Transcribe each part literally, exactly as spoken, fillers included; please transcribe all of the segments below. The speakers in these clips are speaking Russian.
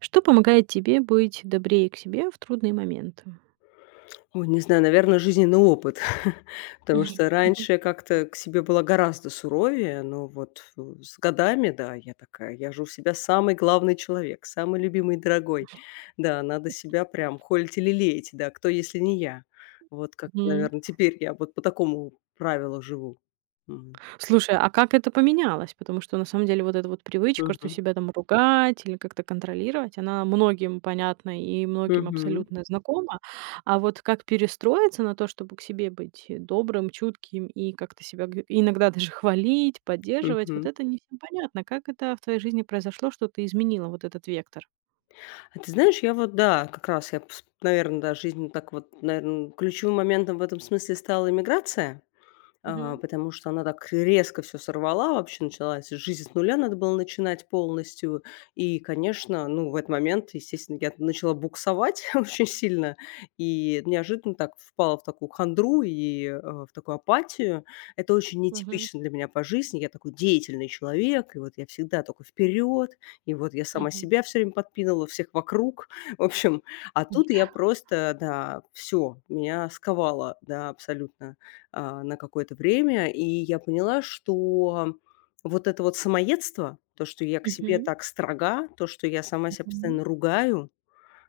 Что помогает тебе быть добрее к себе в трудные моменты? Ой, не знаю, наверное, жизненный опыт. Потому что Мгм. раньше я как-то к себе была гораздо суровее, но вот в с годами, да, я такая: "Я же у себя самый главный человек, самый любимый и дорогой". Да, надо себя прям холить и лелеять, да, кто, если не я. Вот как, Мгм. наверно, теперь я вот по такому правилу живу. М. Слушай, а как это поменялось? Потому что на самом деле вот эта вот привычка, что Мгм. себя там ругать или как-то контролировать, она многим понятна и многим Мгм. абсолютно знакома. А вот как перестроиться на то, чтобы к себе быть добрым, чутким и как-то себя г- иногда даже хвалить, поддерживать, Мгм. вот это не всем понятно. Как это в твоей жизни произошло, что ты изменила вот этот вектор? А ты знаешь, я вот, да, как раз я наверное, да, жизнь вот так вот, наверное, ключевым моментом в этом смысле стала иммиграция. А, Мгм. Потому что она так резко все сорвала, вообще началась жизнь с нуля, надо было начинать полностью. И, конечно, ну, в этот момент, естественно, я начала буксовать очень сильно и неожиданно так впала в такую хандру и, э, в такую апатию. Это очень Мгм. нетипично для меня по жизни. Я такой деятельный человек, и вот я всегда только вперед, и вот я сама Мгм. себя все время подпинывала, всех вокруг. В общем, а тут я просто, да, все меня сковало, да, абсолютно а, на какое-то время. И я поняла, что вот это вот самоедство, то, что я к себе Мгм. так строга, то, что я сама себя Мгм. постоянно ругаю,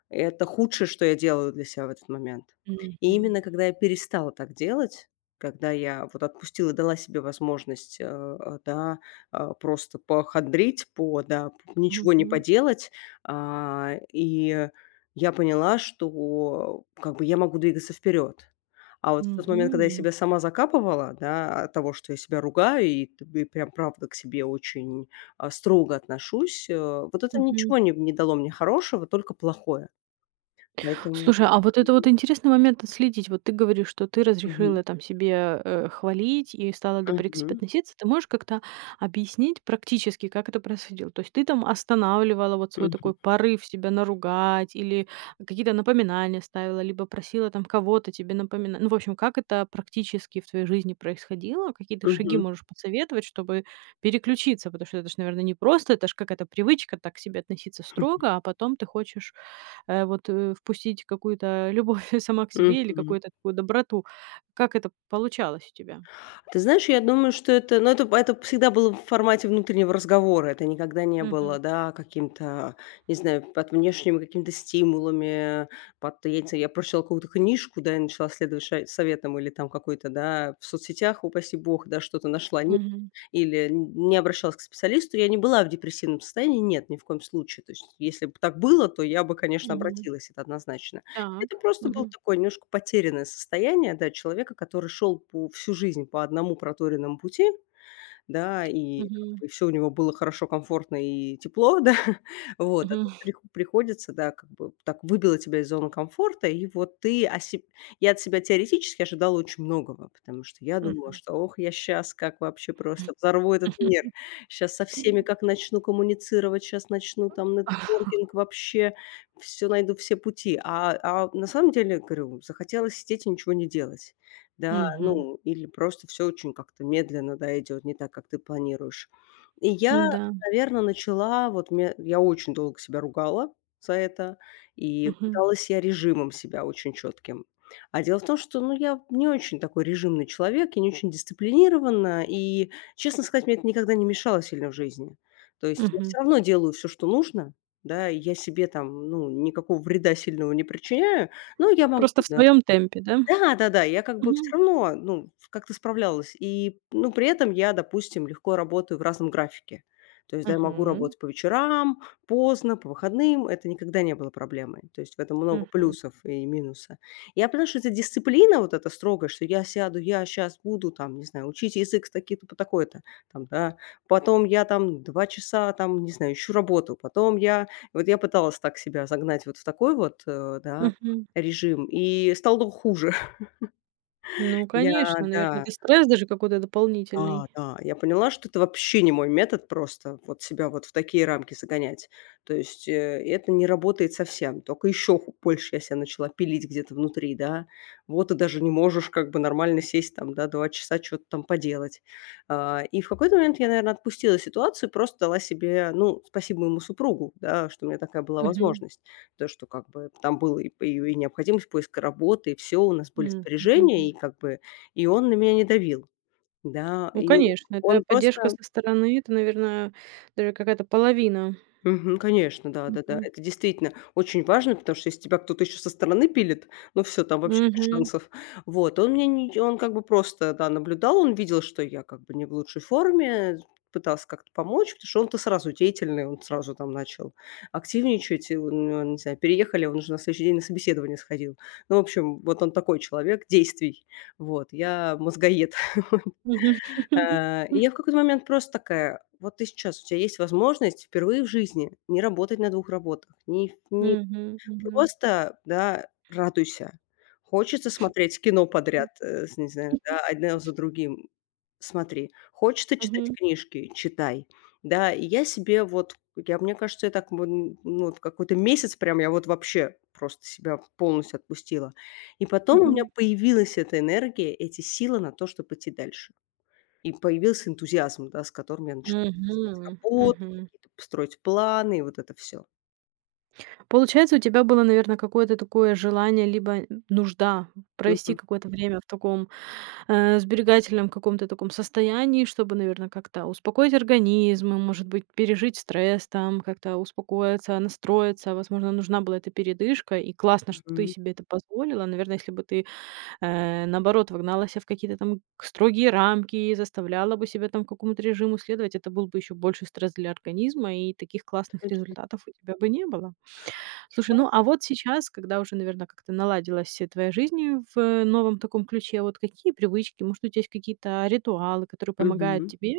это худшее, что я делаю для себя в этот момент. И Мгм. именно когда я перестала так делать, когда я вот отпустила, дала себе возможность, э, э, да, э, просто похандрить, по, да, п- ничего не Мгм. поделать, а, и я поняла, что как бы я могу двигаться вперед. А вот в тот момент, когда я Мгм. себя сама закапывала, да, от того, что я себя ругаю и, т- и прям правда к себе очень а, строго отношусь, э, вот это Мгм. ничего не, не дало мне хорошего, только плохое. Поэтому. Слушай, а вот это вот интересный момент отследить. Вот ты говоришь, что ты Мгм, разрешила там себе, э, хвалить и стала добрее к себе мгм, относиться. Ты можешь как-то объяснить практически, как это происходило? То есть ты там останавливала вот свой мгм, такой порыв себя наругать или какие-то напоминания ставила, либо просила там кого-то тебе напоминать. Ну, в общем, как это практически в твоей жизни происходило? Какие ты шаги мгм, можешь посоветовать, чтобы переключиться? Потому что это ж, наверное, не просто, это ж какая-то привычка так к себе относиться строго, а потом ты хочешь э, вот, э, впустить какую-то любовь сама к себе или мгм. какую-то такую доброту. Как это получалось у тебя? Ты знаешь, я думаю, что это, ну, это это всегда было в формате внутреннего разговора. Это никогда не было, Мгм. да, каким-то, не знаю, под внешними какими-то стимулами, под, я не знаю, я прочитала какую-то книжку, да, и начала следовать ша советам или там какой-то, да, в соцсетях, упаси бог, да, что-то нашла. Мгм. Или не обращалась к специалисту. Я не была в депрессивном состоянии, нет, ни в коем случае. То есть если бы так было, то я бы, конечно, Мгм. обратилась, это однозначно. Так. Это просто было Мгм. такое немножко потерянное состояние, да, человека, который шел по всю жизнь по одному проторенному пути, да, и все Мгм. у него было хорошо, комфортно и тепло, да. Вот, а тут Мгм. прих приходится, да, как бы так выбило тебя из зоны комфорта, и вот ты о себ я от себя теоретически ожидала очень многого, потому что я думала, Мгм. что: "Ох, я сейчас как вообще просто взорву этот мир, сейчас со всеми Мгм. как начну коммуницировать, сейчас начну там нетворкинг, вообще все найду, все пути". А а на самом деле, говорю, захотелось сидеть и ничего не делать, да, ну, или просто все очень как-то медленно, да, идет не так, как ты планируешь. И я, Да. наверное, начала, вот мне я очень долго себя ругала за это, и Мгм. пыталась я режимом себя очень четким. А дело в том, что, ну, я не очень такой режимный человек, я не очень дисциплинирована, и, честно сказать, мне это никогда не мешало сильно в жизни. То есть я Мгм. всё равно делаю все, что нужно, да, и я себе там, ну, никакого вреда сильного не причиняю, но я могу, Просто в да. своем темпе, да? Да-да-да, я как бы Мгм. все равно, ну, как-то справлялась. И, ну, при этом я, допустим, легко работаю в разном графике. То есть, да, я могу Мгм. работать по вечерам, поздно, по выходным. Это никогда не было проблемой. То есть в этом много Мгм. плюсов и минуса. Я понимаю, что эта дисциплина вот эта строгая, что я сяду, я сейчас буду там, не знаю, учить язык с таких-то по такой-то, там, да, потом я там два часа там, не знаю, ищу работу, потом я вот я пыталась так себя загнать вот в такой вот, э, да, Мгм. режим и стало только хуже. Ну, Я, конечно, да, наверное, это стресс даже какой-то дополнительный. да, да, я поняла, что это вообще не мой метод просто вот себя вот в такие рамки загонять. То есть, э, это не работает совсем. Только еще больше я себя начала пилить где-то внутри, да. Вот ты даже не можешь как бы нормально сесть там, да, два часа что то там поделать. А, и в какой-то момент я, наверное, отпустила ситуацию, просто дала себе, ну, спасибо моему супругу, да, что у меня такая была Мгм. возможность. То, что как бы там было и п и необходимость поиска работы, и все у нас были Мгм. сбережения, Мгм. и как бы и он на меня не давил. Да, Ну, и о конечно, это он поддержка просто. со стороны. Это, наверное, даже какая-то половина. Мгм, конечно, да-да-да. Мгм. Это действительно очень важно, потому что если тебя кто-то еще со стороны пилит, ну все, там вообще без Мгм. шансов. Вот, он мне, не он как бы просто, да, наблюдал, он видел, что я как бы не в лучшей форме, пытался как-то помочь, потому что он-то сразу деятельный, он сразу там начал активничать, и у него, не знаю, переехали, он уже на следующий день на собеседование сходил. Ну, в общем, вот он такой человек действий. Вот, я мозгоед. Мгм. Э, и я в какой-то момент просто такая: вот ты сейчас, у тебя есть возможность впервые в жизни не работать на двух работах, не не Мгм. Мгм. просто, да, радуйся. Хочется смотреть кино подряд, э, с не знаю, да, одно за другим- смотри. Хочется читать Мгм. книжки- читай. Да, и я себе вот, я, мне кажется, я так вот, ну, вот какой-то месяц прям я вот вообще просто себя полностью отпустила. И потом у меня Мгм. появилась эта энергия, эти силы на то, чтобы идти дальше. И появился энтузиазм, да, с которым я начала искать Мгм. работу, Мгм. какие-то строить планы, и вот это все. Получается, у тебя было, наверное, какое-то такое желание либо нужда провести Мгм, какое-то время в таком э, сберегательном каком-то таком состоянии, чтобы, наверное, как-то успокоить организм, и, может быть, пережить стресс, там, как-то успокоиться, настроиться. Возможно, нужна была эта передышка, и классно, что ты мгм. себе это позволила. Наверное, если бы ты, э, наоборот, вогнала себя в какие-то там к- строгие рамки и заставляла бы себя там какому-то режиму следовать, это был бы еще больше стресс для организма, и таких классных Точно. результатов у тебя бы не было. Да. Слушай, ну а вот сейчас, когда уже, наверное, как-то наладилась э, твоя жизнь в новом таком ключе, вот какие привычки, может, у тебя есть какие-то ритуалы, которые помогают Мгм. тебе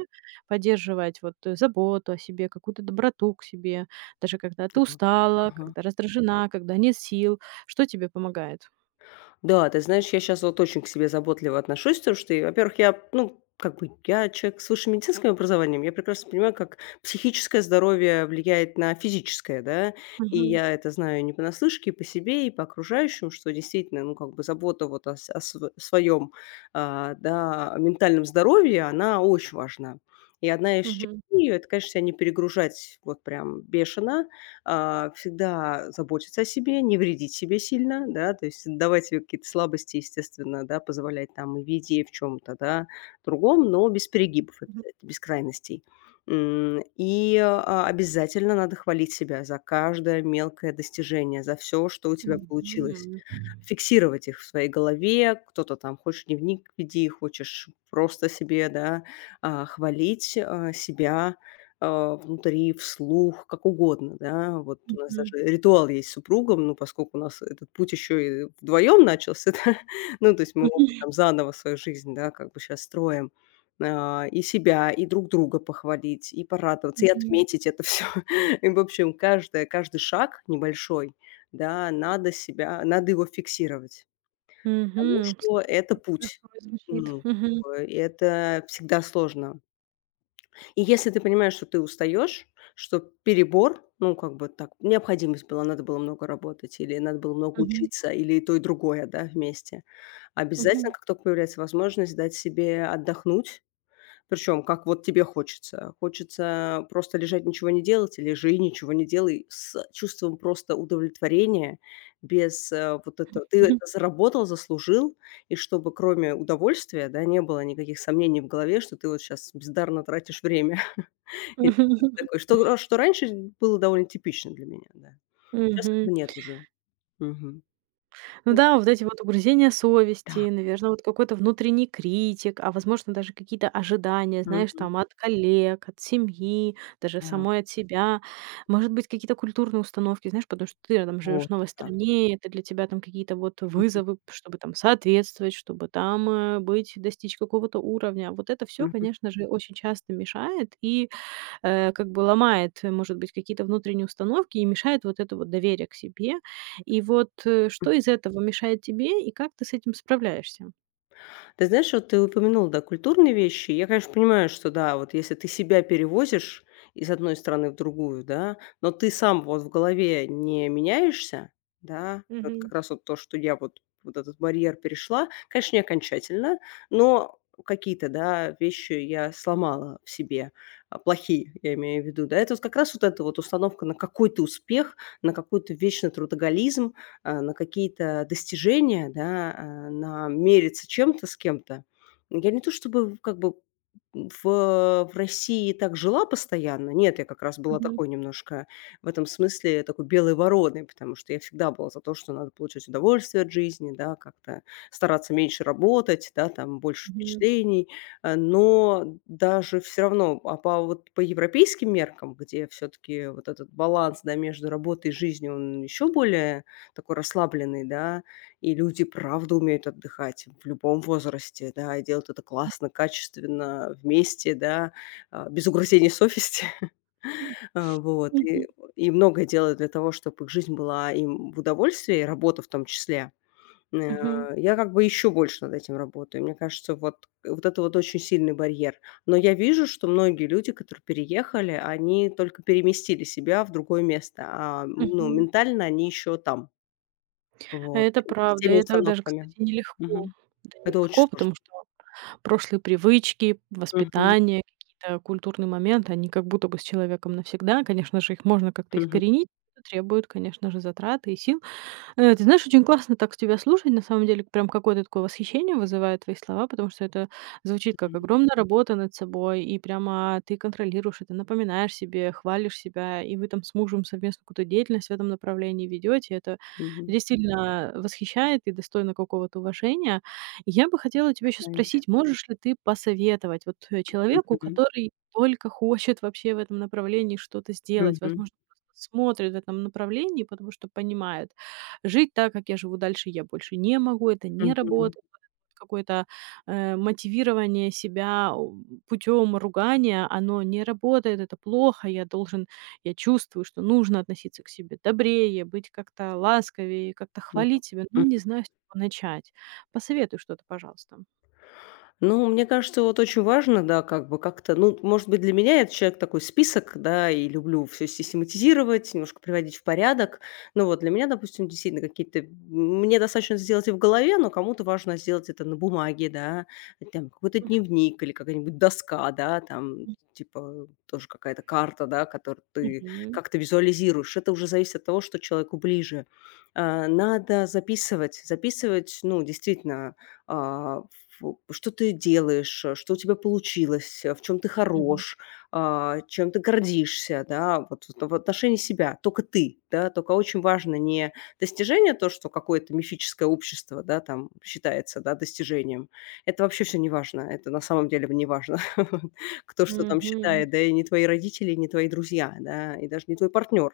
поддерживать вот э, заботу о себе, какую-то доброту к себе, даже когда ты Да. устала, Ага. когда раздражена, когда нет сил, что тебе помогает? Да, ты знаешь, я сейчас вот очень к себе заботливо отношусь, потому что, и, во-первых, я, ну, как бы я человек с высшим медицинским образованием, я прекрасно понимаю, как психическое здоровье влияет на физическое, да, и Мгм. я это знаю не понаслышке, и по себе, и по окружающим, что действительно, ну, как бы забота вот о, своем, а, да, ментальном здоровье, она очень важна. И одна из частей Мгм. её это, конечно, себя не перегружать вот прям бешено, а, всегда заботиться о себе, не вредить себе сильно, да, то есть давать себе какие-то слабости, естественно, да, позволять там и в еде, и в чем-то, да, другом, но без перегибов, Мгм. обязательно, без крайностей. М, И а, обязательно надо хвалить себя за каждое мелкое достижение, за все, что у тебя получилось. Мгм. Фиксировать их в своей голове. Кто-то там хочешь дневник веди, хочешь просто себе, да, а, хвалить а, себя а, внутри, вслух, как угодно, да. Вот у нас Мгм. даже ритуал есть с супругом, ну, поскольку у нас этот путь еще и вдвоем начался, да. Ну, то есть мы оба Мгм. там заново свою жизнь, да, как бы сейчас строим. А, и себя, и друг друга похвалить, и порадоваться, и Мгм. отметить это все. И, в общем, каждое каждый шаг небольшой, да, надо себя надо его фиксировать, потому Слушай, что это путь. хорошо звучит. Ну, как Мгм. бы и это всегда сложно. И если ты понимаешь, что ты устаешь, что перебор, ну, как бы так, необходимость была, надо было много работать, или надо было много Мгм. учиться, или и то, и другое, да, вместе. Обязательно, Мгм. как только появляется возможность, дать себе отдохнуть, причем как вот тебе хочется. Хочется просто лежать, ничего не делать, или лежи, ничего не делай, с чувством просто удовлетворения, без э, вот этого. Ты Мгм. это заработал, заслужил, и чтобы кроме удовольствия, да, не было никаких сомнений в голове, что ты вот сейчас бездарно тратишь время. Или что-то такое, что ра что раньше было довольно типично для меня, да. Сейчас этого Мгм. нет уже. Мгм. Ну М, да, вот эти вот угрызения да. совести, наверное, вот какой-то внутренний критик, а возможно, даже какие-то ожидания, знаешь, Мгм. там от коллег, от семьи, даже Да. самой от себя. Может быть, какие-то культурные установки, знаешь, потому что ты там живешь Вот, в новой да. стране, это для тебя там какие-то вот Мгм. вызовы, чтобы там соответствовать, чтобы там э, быть, достичь какого-то уровня. Вот это все, Мгм. конечно же, очень часто мешает и э, как бы ломает, э, может быть, какие-то внутренние установки и мешает вот это вот доверие к себе. И вот, э, что из этого мешает тебе и как ты с этим справляешься? Ты знаешь, вот ты упомянул, да, культурные вещи. Я, конечно, понимаю, что да, вот если ты себя перевозишь из одной страны в другую, да, но ты сам вот в голове не меняешься, да, вот Мгм. как раз вот то, что я вот вот этот барьер перешла, конечно, не окончательно, но какие-то, да, вещи я сломала в себе, а, плохие, я имею в виду, да, это вот как раз вот эта вот установка на какой-то успех, на какой-то вечный трудоголизм, а, на какие-то достижения, да, а, на мериться чем-то с кем-то. Я не то чтобы как бы в, в России так жила постоянно. Нет, я как раз была Мгм. такой немножко в этом смысле такой белой вороной, потому что я всегда была за то, что надо получать удовольствие от жизни, да, как-то стараться меньше работать, да, там больше Мгм. впечатлений. Э, Но даже все равно, а по, вот, по европейским меркам, где все-таки вот этот баланс да, между работой и жизнью, он еще более такой расслабленный, да, и люди правда умеют отдыхать в любом возрасте, да, и делают это классно, качественно, вместе, да, а, без угрызений совести, А, вот, и, Мгм. и многое делают для того, чтобы их жизнь была им в удовольствии, и работа в том числе. Э, Мгм. Я как бы еще больше над этим работаю. Мне кажется, вот, вот это вот очень сильный барьер. Но я вижу, что многие люди, которые переехали, они только переместили себя в другое место, а ну, Мгм. ментально они еще там. Вот, Это и с правда. и теми Это даже, установками. кстати, нелегко. Мгм. Это Это очень нелегко, сложно. потому что прошлые привычки, Мгм. воспитание, какие-то культурные моменты, они как будто бы с человеком навсегда. Конечно же, их можно как-то Мгм. искоренить. Это требует, конечно же, затраты и сил. Э, ты знаешь, очень классно так тебя слушать. На самом деле, прям какое-то такое восхищение вызывает твои слова, потому что это звучит как Мгм. огромная работа над собой, и прямо ты контролируешь это, напоминаешь себе, хвалишь себя, и вы там с мужем совместно какую-то деятельность в этом направлении ведете. Это Мгм. действительно восхищает и достойно какого-то уважения. И я бы хотела тебя еще Стараемся. спросить, можешь ли ты посоветовать вот э, человеку, Мгм. который только хочет вообще в этом направлении что-то сделать, Мгм. возможно, просто смотрит в этом направлении, потому что понимает, жить так, как я живу дальше, я больше не могу, это не Мгм. работает. Вот вот Какое-то э, мотивирование себя путем ругания, оно не работает, это плохо, я должен, я чувствую, что нужно относиться к себе добрее, быть как-то ласковее, как-то хвалить себя, но Да. не знаю, с чего начать. Посоветуй что-то, пожалуйста. Ну, мне кажется, вот очень важно, да, как бы как-то, ну, может быть, для меня это человек такой список, да, и люблю все систематизировать, немножко приводить в порядок. Но вот для меня, допустим, действительно какие-то, мне достаточно сделать и в голове, но кому-то важно сделать это на бумаге, да, там какой-то дневник или какая-нибудь доска, да, там Мгм. типа тоже какая-то карта, да, которую ты Мгм. как-то визуализируешь. Это уже зависит от того, что человеку ближе. А, Надо записывать, записывать, ну, действительно, а, ф что ты делаешь, э, что у тебя получилось, э, в чем ты Мгм. хорош, а, чем ты гордишься, да, вот в в отношении себя. Только ты, да, только очень важно не достижение, то, что какое-то мифическое общество, да, там считается, да, достижением. Это вообще все не важно, это на самом деле не важно, кто что там Мгм. считает, да, и не твои родители, и не твои друзья, да, и даже не твой партнер,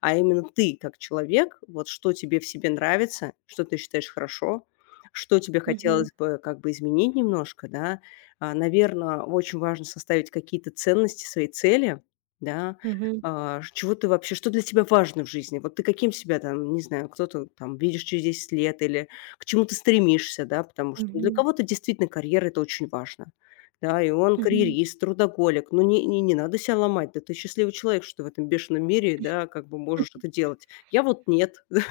а именно ты как человек, вот что тебе в себе нравится, что ты считаешь хорошо, что тебе Мгм. хотелось бы как бы изменить немножко, да. Наверное, очень важно составить какие-то ценности, свои цели, да. Мгм. А, ш Чего ты вообще что для тебя важно в жизни? Вот ты каким себя там, не знаю, кто-то там видишь через десять лет или к чему ты стремишься, да, потому что для Мгм. кого-то действительно карьера- это очень важно. Да, и он Мгм. карьерист, трудоголик. Ну, не не не надо себя ломать. Да ты счастливый человек, что ты в этом бешеном мире, да, как бы можешь это делать. Я вот нет, да,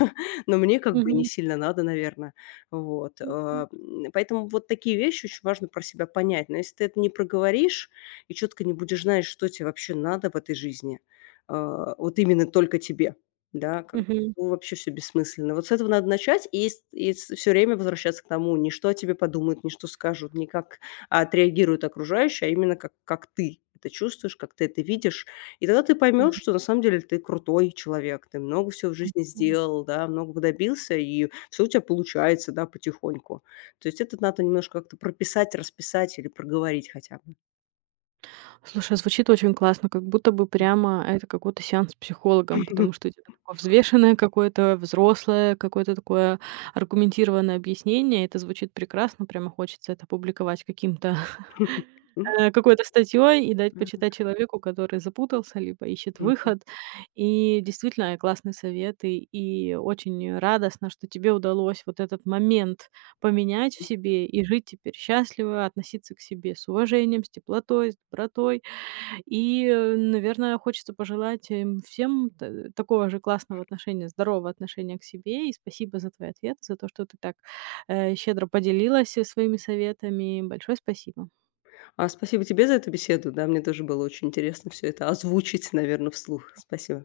но мне как бы не Мгм. сильно надо, наверное. Вот, а, м, поэтому вот такие вещи очень важно про себя понять. Но если ты это не проговоришь и четко не будешь знать, что тебе вообще надо в этой жизни, а, вот именно только тебе, да, как бы, Мгм. ну, вообще все бессмысленно. Вот с этого надо начать и, все время возвращаться к тому, не что о тебе подумают, не что скажут, не как отреагируют окружающие, а именно как, как ты это чувствуешь, как ты это видишь, и тогда ты поймешь, Мгм. что на самом деле ты крутой человек, ты много всего в жизни Мгм. сделал, да, многого добился, и все у тебя получается, да, потихоньку. То есть это надо немножко как-то прописать, расписать или проговорить хотя бы. Слушай, а звучит очень классно, как будто бы прямо это какой-то сеанс с психологом, потому что у тебя такое взвешенное какое-то, взрослое, какое-то такое аргументированное объяснение. Это звучит прекрасно, прямо хочется это публиковать каким-то э, какой-то статьей и дать Мгм. почитать человеку, который запутался, либо ищет выход. И действительно, классные советы, и очень радостно, что тебе удалось вот этот момент поменять в себе и жить теперь счастливо, относиться к себе с уважением, с теплотой, с добротой. И, э, наверное, хочется пожелать им всем т такого же классного отношения, здорового отношения к себе. И спасибо за твой ответ, за то, что ты так, э, щедро поделилась, э, своими советами. Большое спасибо. А спасибо тебе за эту беседу. Да, мне тоже было очень интересно все это озвучить, наверное, вслух. Спасибо.